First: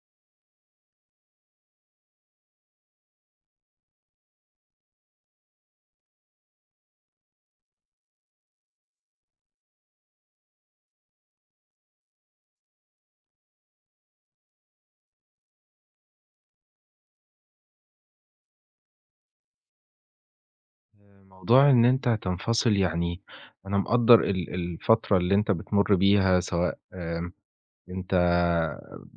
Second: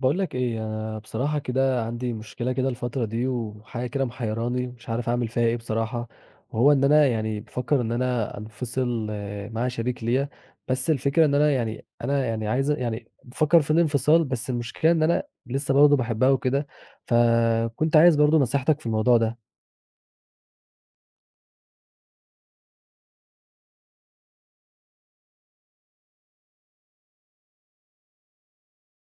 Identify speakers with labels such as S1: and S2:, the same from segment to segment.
S1: باقول لك إيه، أنا بصراحة كده عندي مشكلة كده الفترة دي، وحاجة كده محيراني مش عارف أعمل فيها إيه بصراحة، وهو إن أنا يعني بافكر إن أنا أنفصل آه، مع شريك ليّا، بس الفكرة إن أنا يعني عايز يعني بافكر في الانفصال، بس المشكلة إن أنا لسه برضه باحبها وكده، فكنت عايز برضه نصيحتك في الموضوع ده.
S2: موضوع إن أنت هتنفصل يعني. أنا مقدّر الفترة اللي أنت بتمُر بيها، سواء أنت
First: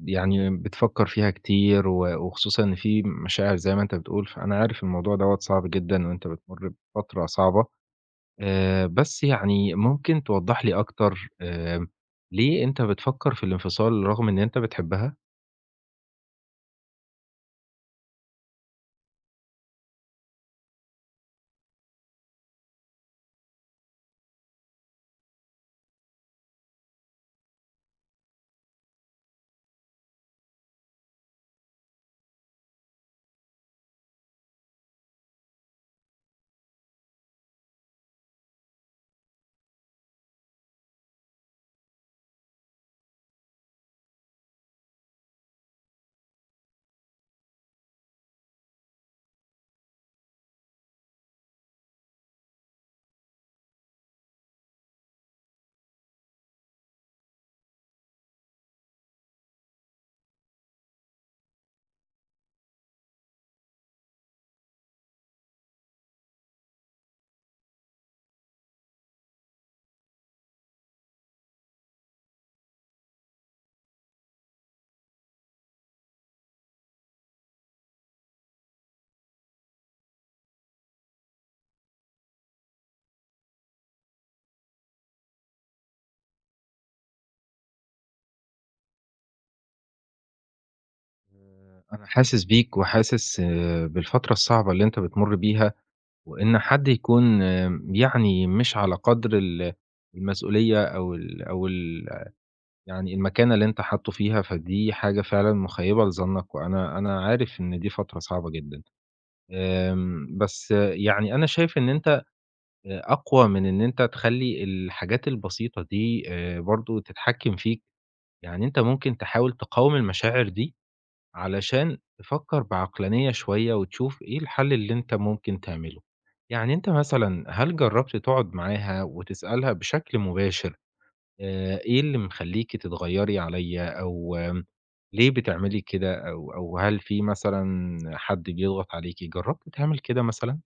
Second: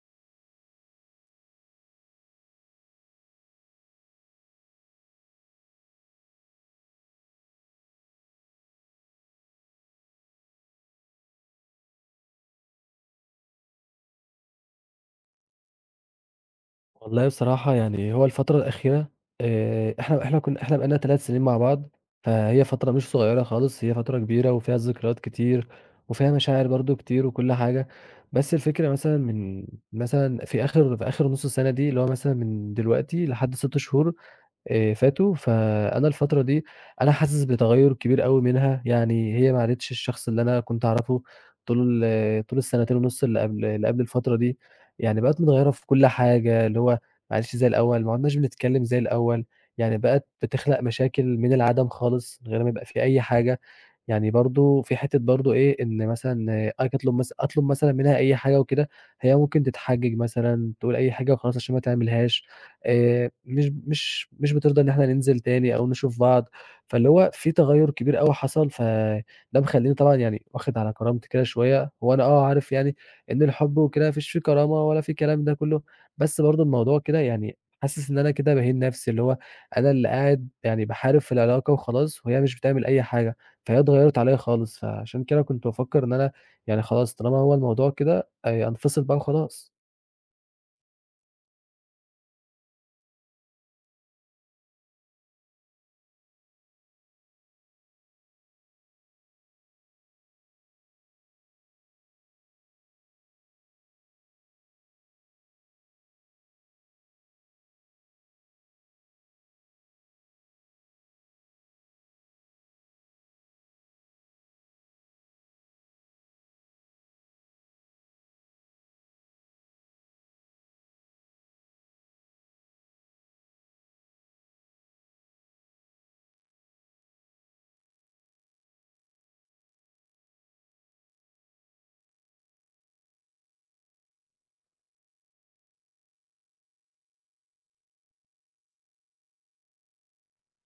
S2: يعني بتفكّر فيها كتير وخصوصًا إن في مشاعر زي ما أنت بتقول، فأنا عارف الموضوع دوّة صعب جدًا وأنت بتمُر بفترة صعبة. بس يعني ممكن توضّح لي أكتر، ليه أنت بتفكّر في الانفصال رغم إن أنت بتحبها؟
S1: والله بصراحة يعني هو الفترة الأخيرة، إحنا بقى لنا 3 سنين مع بعض، فهي فترة مش صغيرة خالص، هي فترة كبيرة وفيها ذكريات كتير، وفيها مشاعر برضه كتير وكل حاجة، بس الفكرة مثلًا مثلًا في آخر نُص السنة دي، اللي هو مثلًا من دلوقتي لحد 6 شهور فاتوا، فأنا الفترة دي أنا حاسس بتغيُّر كبير أوي منها، يعني هي ما عادتش الشخص اللي أنا كنت أعرفه طول طول السنتين ونُص اللي قبل الفترة دي، يعني بقِت متغيّرة في كل حاجة، اللي هو ما عادش زي الأول، ما عُدناش بنتكلّم زي الأول، يعني بقِت بتخلق مشاكل من العدم خالص من غير ما يبقى في أي حاجة. يعني برضه في حتّة برضه إيه، إن مثلًا آه، آجي أطلب مثلًا منها أي حاجة وكده، هي ممكن تتحجج مثلًا، تقول أي حاجة وخلاص عشان ما تعملهاش، مش بترضى إن إحنا ننزل تاني أو نشوف بعض، فاللي هو في تغيُّر كبير أوي حصل، فده مخلّيني طبعًا يعني واخد على كرامتي كده شوية، هو أنا آه عارف يعني إن الحُب وكده ما فيش فيه كرامة ولا فيه الكلام ده كُلّه، بس برضه الموضوع كده يعني حاسس إن أنا كده باهين نَفْسي، اللي هو أنا اللي قاعد يعني باحارب في العلاقة وخلاص وهي مش بتعمل أي حاجة. فهي اتغيّرت عليّا خالص، فعشان كده كنت بافكّر إن أنا يعني خلاص طالما هو الموضوع كده، أنفصل بقى وخلاص.
S2: أنا حاسس بيك وحاسس، بالفترة الصعبة اللي أنت بتمُر بيها وإن حد يكون، يعني مش على قدر المسؤولية أو ال أو ال يعني المكانة اللي أنت حاطّه فيها، فدي حاجة فعلًا مخيّبة لظنك، وأنا عارف إن دي فترة صعبة جدًا. بس يعني أنا شايف إن أنت، أقوى من إن أنت تخلّي الحاجات البسيطة دي، برضه تتحكّم فيك. يعني أنت ممكن تحاول تقاوم المشاعر دي علشان تفكّر بعقلانية شوية وتشوف إيه الحل اللي أنت ممكن تعمله. يعني أنت مثلًا هل جرّبت تقعد معاها وتسألها بشكل مباشر، إيه اللي مخلّيكِ تتغيّري عليّا أو، ليه بتعملي كده أو هل في مثلًا حد بيضغط عليكِ؟ جرّبت تعمل كده مثلًا؟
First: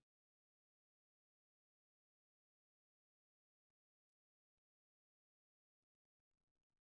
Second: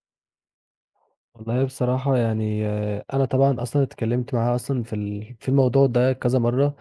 S1: والله بصراحة يعني آه، أنا طبعا أصلا اتكلمت معاها أصلا في الموضوع ده كذا مرة،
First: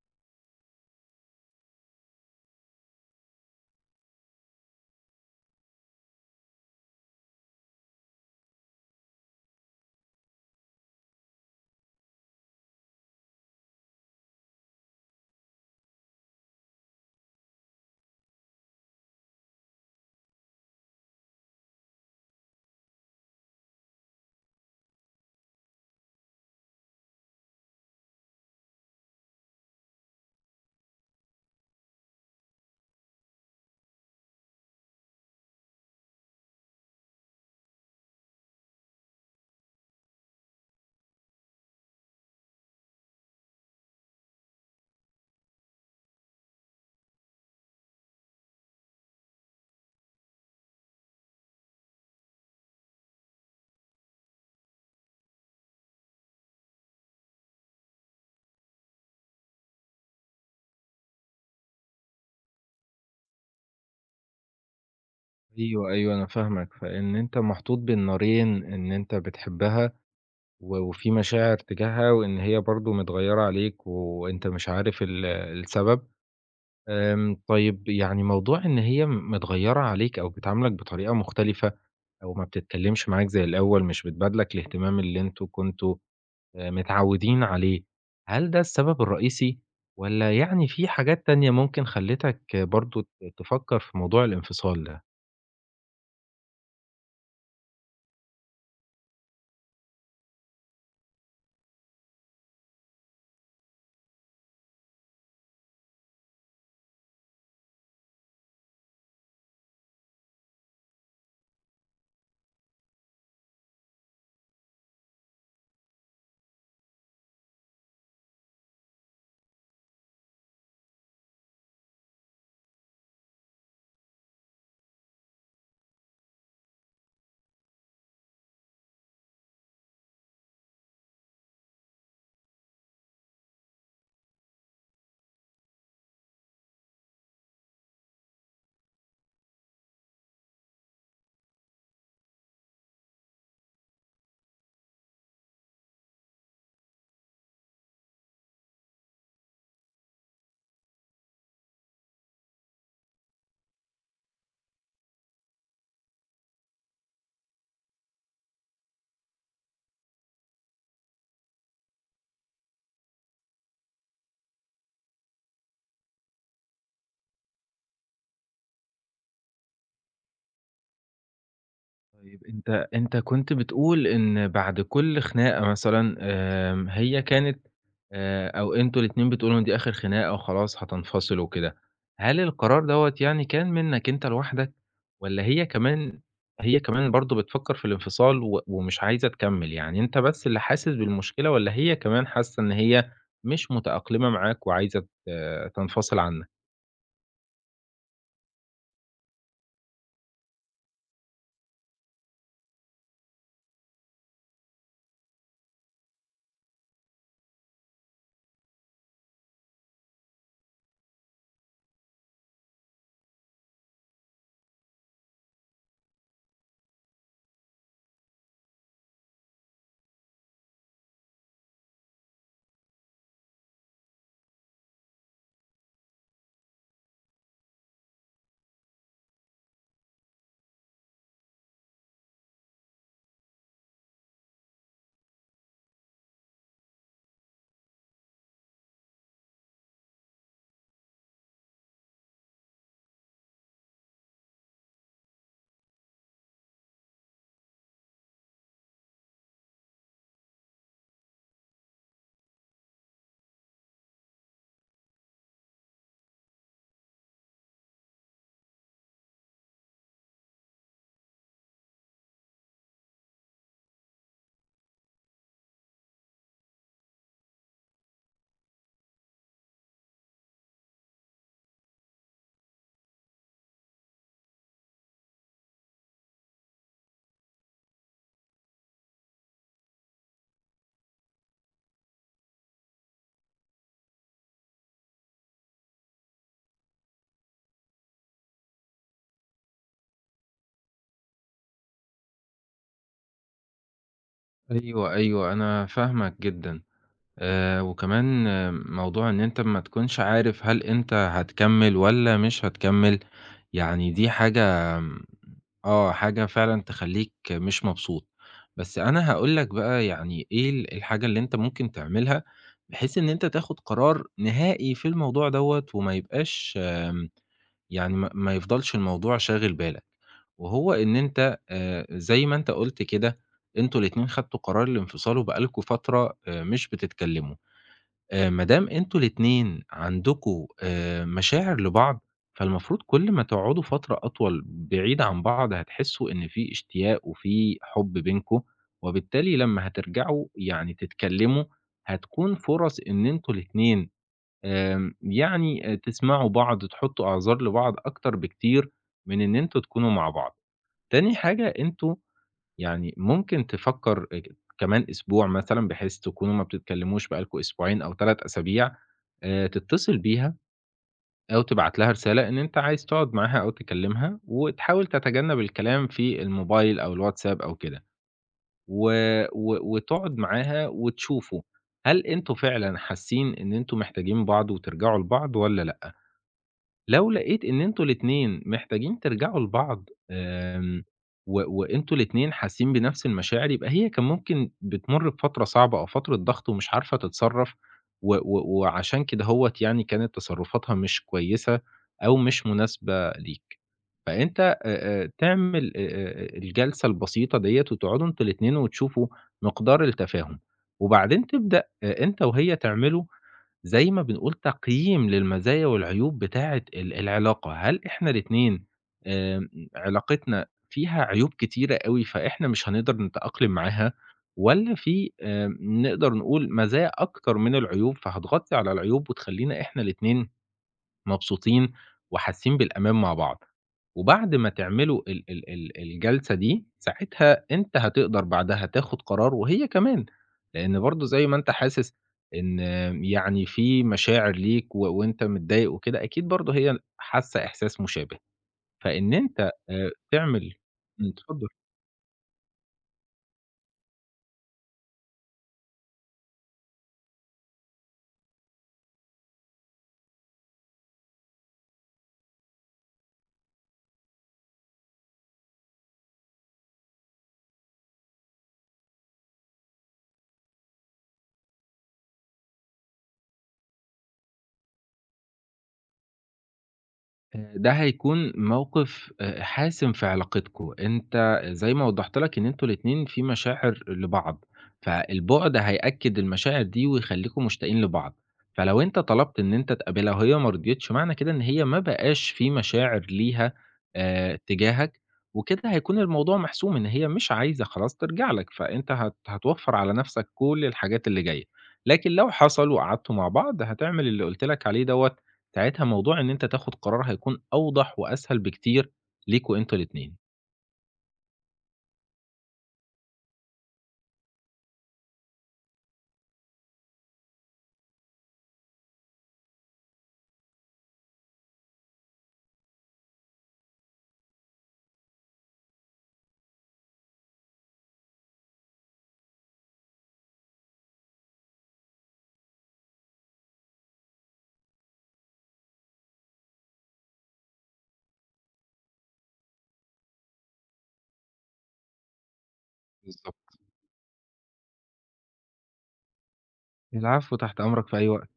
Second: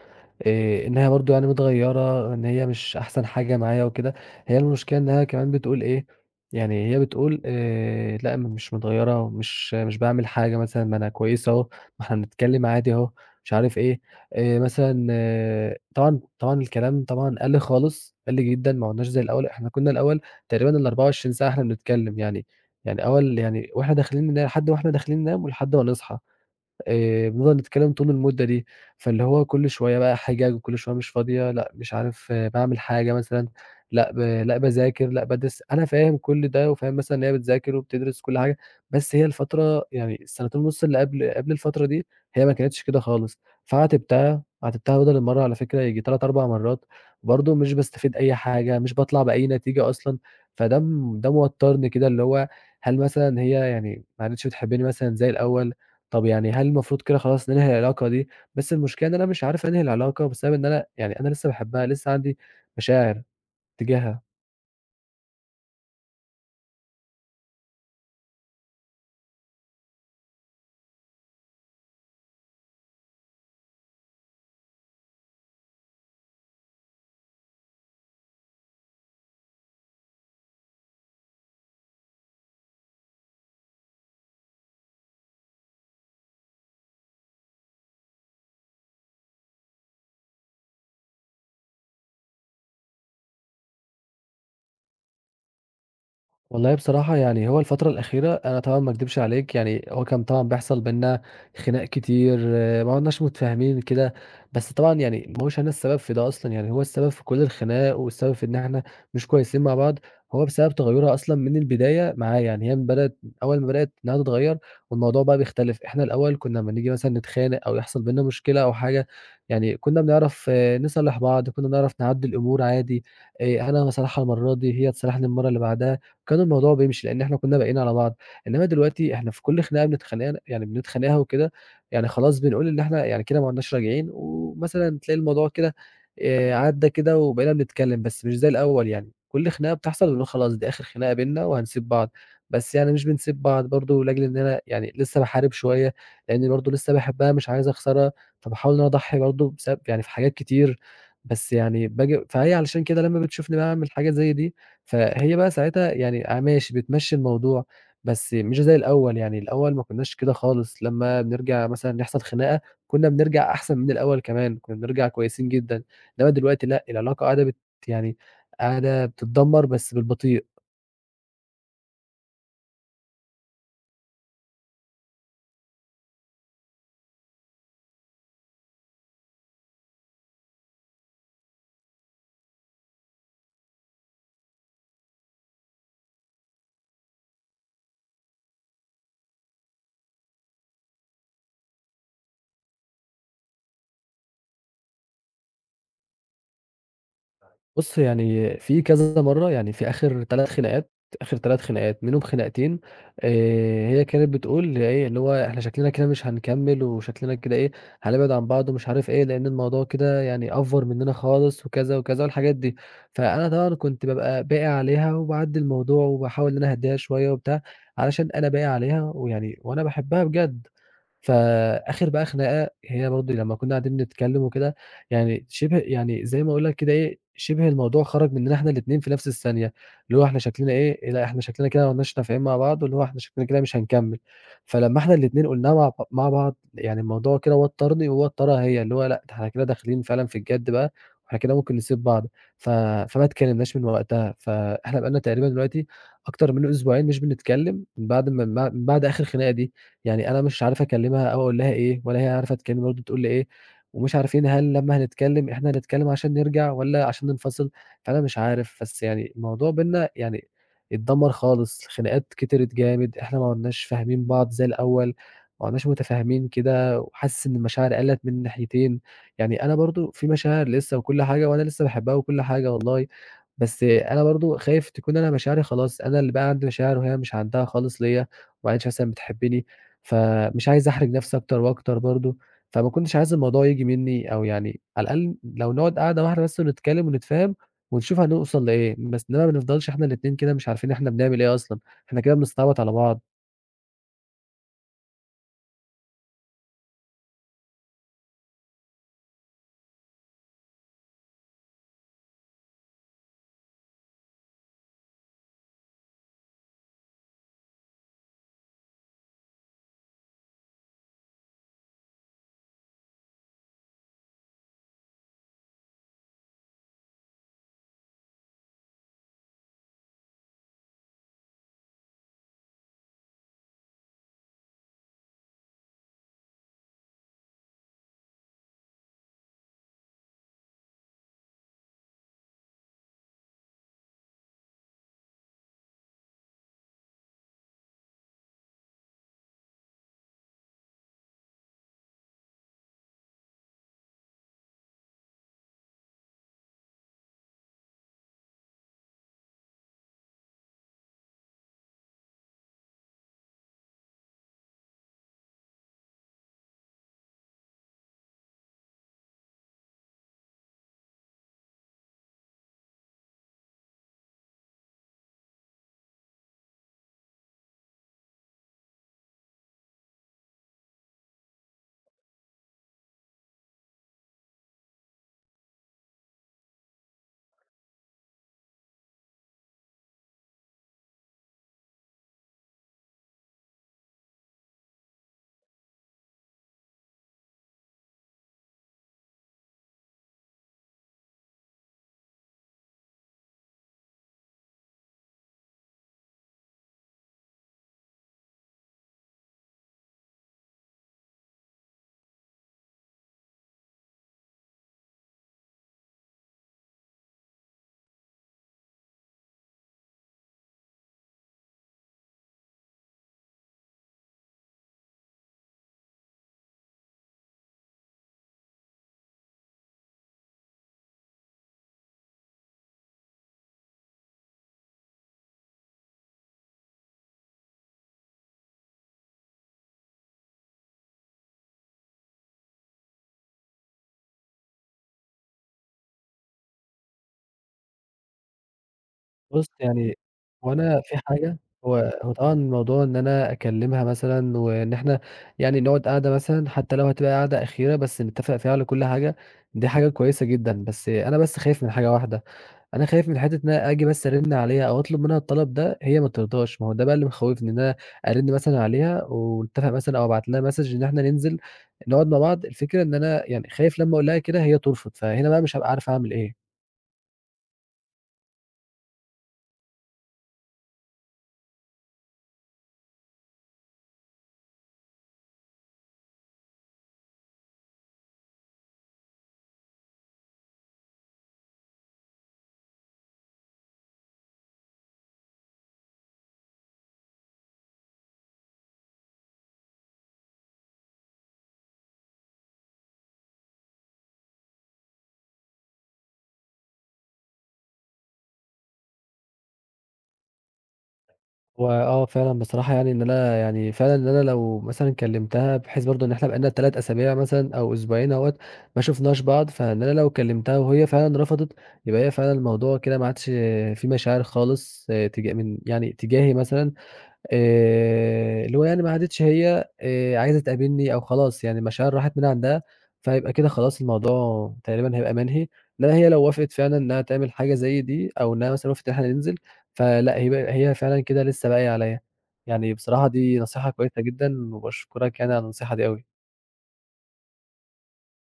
S1: إيه، إن هي برضو يعني متغيرة، إن هي مش أحسن حاجة معايا وكده. هي المشكلة إنها كمان بتقول إيه، يعني هي بتقول إيه، لا أنا مش متغيرة ومش مش بعمل حاجة، مثلا ما أنا كويسة أهو، ما إحنا بنتكلم عادي أهو، مش عارف إيه، إيه مثلا آه، طبعا الكلام طبعا قل خالص، قل جدا، ما عدناش زي الأول. إحنا كنا الأول تقريبا ال 24 ساعة إحنا بنتكلم، يعني أول، يعني وإحنا داخلين ننام ولحد ما نصحى. بنفضل نتكلم طول المدة دي، فاللي هو كل شوية بقى حجج وكل شوية مش فاضية، لأ مش عارف باعمل حاجة مثلًا، لأ باذاكر، لأ بادرس، أنا فاهم كل ده وفاهم مثلًا إن هي بتذاكر وبتدرس وكل حاجة، بس هي الفترة يعني السنتين ونُص اللي قبل الفترة دي، هي ما كانتش كده خالص، فعاتبتها، عاتبتها بدل المَرّة على فكرة ييجي 3، 4 مرات، برضه مش باستفيد أي حاجة، مش باطلع بأي نتيجة أصلًا، فده م ده موتّرني كده، اللي هو هل مثلًا هي يعني ما عادتش بتحبني مثلًا زي الأول؟ طب يعني هل المفروض كده خلاص ننهي العلاقة دي؟ بس المشكلة إن أنا مش عارف أنهي العلاقة بسبب إن أنا يعني أنا لسه باحبها، لسه عندي مشاعر تجاهها.
S2: أيوه، أيوه، أنا فاهمك. فإن أنت محطوط بين نارين، إن أنت بتحبها وفي مشاعر تجاهها وإن هي برضه متغيّرة عليك وأنت مش عارف السبب. طيب يعني موضوع إن هي متغيّرة عليك أو بتعاملك بطريقة مختلفة أو ما بتتكلّمش معاك زي الأول، مش بتبادلك الاهتمام اللي أنتم كنتم متعوّدين عليه، هل ده السبب الرئيسي والّا يعني في حاجات تانية ممكن خلّتك برضه تفكّر في موضوع الانفصال ده؟
S1: والله بصراحة يعني هو الفترة الأخيرة أنا طبعًا ما أكدبش عليك، يعني هو كان طبعًا بيحصل بيننا خناق كتير، آه، ما عُدناش متفاهمين كده، بس طبعًا يعني ما هوش أنا السبب في ده أصلًا، يعني هو السبب في كل الخناق والسبب في إن إحنا مش كويسين مع بعض، هو بسبب تغيُّرها أصلًا من البداية معايا، يعني هي من بدأت أول ما بدأت إنها تتغيّر والموضوع بقى بيختلف. إحنا الأول كُنّا أمّا نيجي مثلًا نتخانق أو يحصل بيننا مشكلة أو حاجة، يعني كُنّا بنعرف آه، نصالح بعض، كُنّا بنعرف نعدّي الأمور عادي، أنا باصالحها المرّة دي، هي تصالحني المرّة اللي بعدها. كان الموضوع بيمشي لإن إحنا كُنّا باقيين على بعض، إنّما دلوقتي إحنا في كل خناقة بنتخانق، يعني بنتخانقها وكده، يعني خلاص بنقول إن إحنا يعني كده ما عُدناش راجعين، ومثلًا تلاقي الموضوع كده عدّى كده وبقينا بنتكلّم، بس مش زي الأول يعني، كل خناقة بتحصل بنقول خلاص دي آخِر خناقة بيننا وهنسيب بعض، بس يعني مش بنسيب بعض برضه لأجل إن أنا يعني لسّه باحارب شوية، لإنّي برضه لسّه باحبّها مش عايز أخسرها، فباحاول إن أنا أضحّي برضه بسبب يعني في حاجات كتير، بس يعني باجي فهي علشان كده لمّا بتشوفني باعمل حاجة زي دي فهي بقى ساعتها يعني آه ماشي، بتمشّي الموضوع، بس مش زي الأول، يعني الأول ما كناش كده خالص، لمّا بنرجع مثلًا يحصل خناقة، كنا بنرجع أحسن من الأول كمان، كنا بنرجع كويسين جدًا، إنّما دلوقتي لأ، العلاقة قاعدة يعني قاعدة بتتدمّر بس بالبطيء.
S2: طيب أنت كنت بتقول إن بعد كل خناقة مثلًا، هي كانت، أو أنتم الاتنين بتقولوا إن دي آخر خناقة وخلاص هتنفصلوا وكده، هل القرار دوّة يعني كان منك أنت لوحدك، والّا هي كمان برضه بتفكر في الانفصال ومش عايزة تكمّل، يعني أنت بس اللي حاسس بالمشكلة والّا هي كمان حاسة إن هي مش متأقلمة معاك وعايزة تنفصل عنك؟
S1: بُص، يعني في كذا مرّة، يعني في آخر 3 خناقات، آخر 3 خناقات، منهم خناقتين هي كانت بتقول إيه، اللي هو إحنا شكلنا كده مش هنكمّل وشكلنا كده إيه، هنبعد عن بعض ومش عارف إيه، لإن الموضوع كده يعني أفور منّنا خالص وكذا، وكذا والحاجات دي. فأنا طبعًا كنت بابقى باقي عليها وباعدّي الموضوع وباحاول إن أنا أهدّيها شوية وبتاع، علشان أنا باقي عليها، ويعني وأنا باحبها بجد. فآخر بقى خناقة هي برضه لمّا كُنّا قاعدين نتكلّم وكده، يعني شِبه يعني زي ما أقول لك كده إيه، شِبه الموضوع خرج منّنا إحنا الاتنين في نفس الثانية، اللي هو إحنا شكلنا إيه، إيه، لأ إحنا شكلنا كده ما لناش نافعين مع بعض، واللي هو إحنا شكلنا كده مش هنكمّل، فلمّا إحنا الاتنين قُلناها مع بعض، يعني الموضوع كده وتّرني ووتّرها هي، اللي هو لأ ده إحنا كده داخلين فعلًا في الجَد بقى، وإحنا كده ممكن نسيب بعض، ف فما اتكلّمناش من وقتها، فإحنا بقى لنا تقريبًا دلوقتي أكتر من أسبوعين مش بنتكلّم من بعد ما من بعد من بعد آخر خناقة دي. يعني أنا مش عارف أكلّمها أو أقول لها إيه، ولا هي عارفة تكلمني برضه تقول لي إيه، ومش عارفين هل لمّا هنتكلّم إحنا هنتكلّم عشان نرجع والّا عشان ننفصل، فأنا مش عارف، بس يعني الموضوع بيننا يعني اتدمّر خالص، خناقات كترت جامد، إحنا ما عُدناش فاهمين بعض زي الأول، ما عُدناش متفاهمين كده، وحاسس إن المشاعر قَلّت من الناحيتين، يعني أنا برضه في مشاعر لسه وكل حاجة، وأنا لسه باحبها وكل حاجة والله، بس أنا برضه خايف تكون أنا مشاعري خلاص، أنا اللي بقى عندي مشاعر وهي مش عندها خالص ليّا، وما عادش مثلًا بتحبّني. فمش عايز أحرج نفسي أكتر وأكتر برضه، فما كنتش عايز الموضوع ييجي منّي، أو يعني على الأقل لو نقعد قعدة واحدة بس ونتكلم ونتفاهم ونشوف هنوصل لإيه، بس إنّما ما نفضلش إحنا الاتنين كده مش عارفين إحنا بنعمل إيه أصلًا، إحنا كده بنستعبط على بعض.
S2: أيوه، أيوه، أنا فاهمك جدًا. وكمان، موضوع إن أنت ما تكونش عارف هل أنت هتكمّل والّا مش هتكمّل، يعني دي حاجة آمم آه، حاجة فعلًا تخلّيك مش مبسوط. بس أنا هاقول لك بقى يعني إيه الحاجة اللي أنت ممكن تعملها، بحيث إن أنت تاخُد قرار نهائي في الموضوع دوّة وما يبقاش، يعني ما يفضلش الموضوع شاغل بالك، وهو إن أنت زي ما أنت قُلت كده، أنتم الاتنين خدتوا قرار الانفصال وبقى لكم فترة مش بتتكلّموا. ما دام أنتم الاتنين عندكم مشاعر لبعض، فالمفروض كل ما تقعدوا فترة أطول بعيد عن بعض هتحسّوا إن في اشتياق وفي حُب بينكم، وبالتالي لمّا هترجعوا يعني تتكلّموا، هتكون فرص إن أنتم الاتنين يعني، تسمعوا بعض، تحطّوا أعذار لبعض أكتر بكتير من إن أنتم تكونوا مع بعض. تاني حاجة أنتم يعني ممكن تفكّر كمان أسبوع مثلًا بحيث تكونوا ما بتتكلّموش بقى لكم أسبوعين أو 3 أسابيع، تتصل بيها أو تبعت لها رسالة إن أنت عايز تقعد معاها أو تكلّمها، وتحاول تتجنّب الكلام في الموبايل أو الواتساب أو كده، و و وتقعد معاها وتشوفوا هل أنتم فعلًا حاسين إن أنتم محتاجين بعض وترجعوا لبعض والّا لأ؟ لو لقيت إن أنتم الاتنين محتاجين ترجعوا لبعض، وأنتم الاتنين حاسين بنفس المشاعر، يبقى هي كان ممكن بتمُر بفترة صعبة أو فترة ضغط ومش عارفة تتصرّف، و و وعشان كدهوّة يعني كانت تصرُّفاتها مش كويسة أو مش مناسبة ليك. فأنت تعمل الجلسة البسيطة ديّة وتقعدوا أنتم الاتنين وتشوفوا مقدار التفاهم، وبعدين تبدأ أنت وهي تعملوا زي ما بنقول تقييم للمزايا والعيوب بتاعة العلاقة، هل إحنا الاتنين آمم علاقتنا فيها عيوب كتيرة أوي فإحنا مش هنقدر نتأقلم معاها، والّا في نقدر نقول مزايا أكتر من العيوب فهتغطي على العيوب وتخلّينا إحنا الاتنين مبسوطين وحاسين بالأمان مع بعض. وبعد ما تعملوا ال ال ال الجلسة دي، ساعتها أنت هتقدر بعدها تاخد قرار وهي كمان، لإن برضه زي ما أنت حاسس إن يعني في مشاعر ليك وأنت متضايق وكده، أكيد برضه هي حاسة إحساس مشابه، فإن أنت
S1: بُص يعني،
S2: تعمل.
S1: هو أنا في
S2: إمم،
S1: حاجة.
S2: اتفضل.
S1: هو هو طبعًا موضوع إن أنا أكلمها مثلًا وإن إحنا يعني نقعد قعدة مثلًا حتّى لو هتبقى قعدة أخيرة بس نتّفق فيها على كل حاجة، دي حاجة كويسة جدًا، بس أنا بس خايف من حاجة واحدة. انا خايف من حته ان انا اجي بس ارن عليها او اطلب منها الطلب ده هي ما ترضاش. ما هو ده بقى اللي مخوفني، ان انا ارن مثلا عليها ونتفق مثلا او ابعت لها مسج ان احنا ننزل نقعد مع بعض. الفكره ان انا يعني خايف لما اقول لها كده هي ترفض، فهنا بقى مش هبقى عارف اعمل ايه.
S2: ده هيكون موقِف حاسم في علاقتكم، أنت زي ما وضّحت لك إن أنتم الاتنين في مشاعر لبعض، فالبُعد هيأكّد المشاعر دي ويخلّيكم مشتاقين لبعض، فلو أنت طلبت إن أنت تقابلها وهي ما رضيتش، معنى كده إن هي ما بقاش في مشاعر ليها تجاهك، وكده هيكون الموضوع محسوم إن هي مش عايزة خلاص ترجع لك، فأنت هتوفّر على نَفْسك كل الحاجات اللي جاية، لكن لو حصل وقعدتوا مع بعض هتعمل اللي قُلت لك عليه دوّة ساعتها موضوع إن أنت تاخد قرار هيكون أوضح وأسهل بكتير ليكوا أنتوا الاتنين.
S1: واه فعلا بصراحه يعني، ان انا يعني فعلا ان انا لو مثلا كلمتها بحيث برضو ان احنا بقالنا 3 اسابيع مثلا او اسبوعين اهوت ما شفناش بعض، فان انا لو كلمتها وهي فعلا رفضت يبقى هي فعلا الموضوع كده ما عادش فيه مشاعر خالص، آه، تجاه من يعني تجاهي مثلا، اللي هو يعني ما عادتش هي عايزة تقابلني، أو خلاص يعني المشاعر راحت من عندها، فيبقى كده خلاص الموضوع تقريبًا هيبقى مَنهي. لأ، هي لو وافقت فعلًا إنها تعمل حاجة زي دي أو إنها مثلًا وافقت إن إحنا ننزل، فلأ هي فعلًا كده لسه باقية عليَّ. يعني بصراحة دي
S2: بالضبط.
S1: نصيحة كويسة جدًا وباشكرك يعني على النصيحة دي أوي.
S2: العفو، تحت أمرك في أي وقت.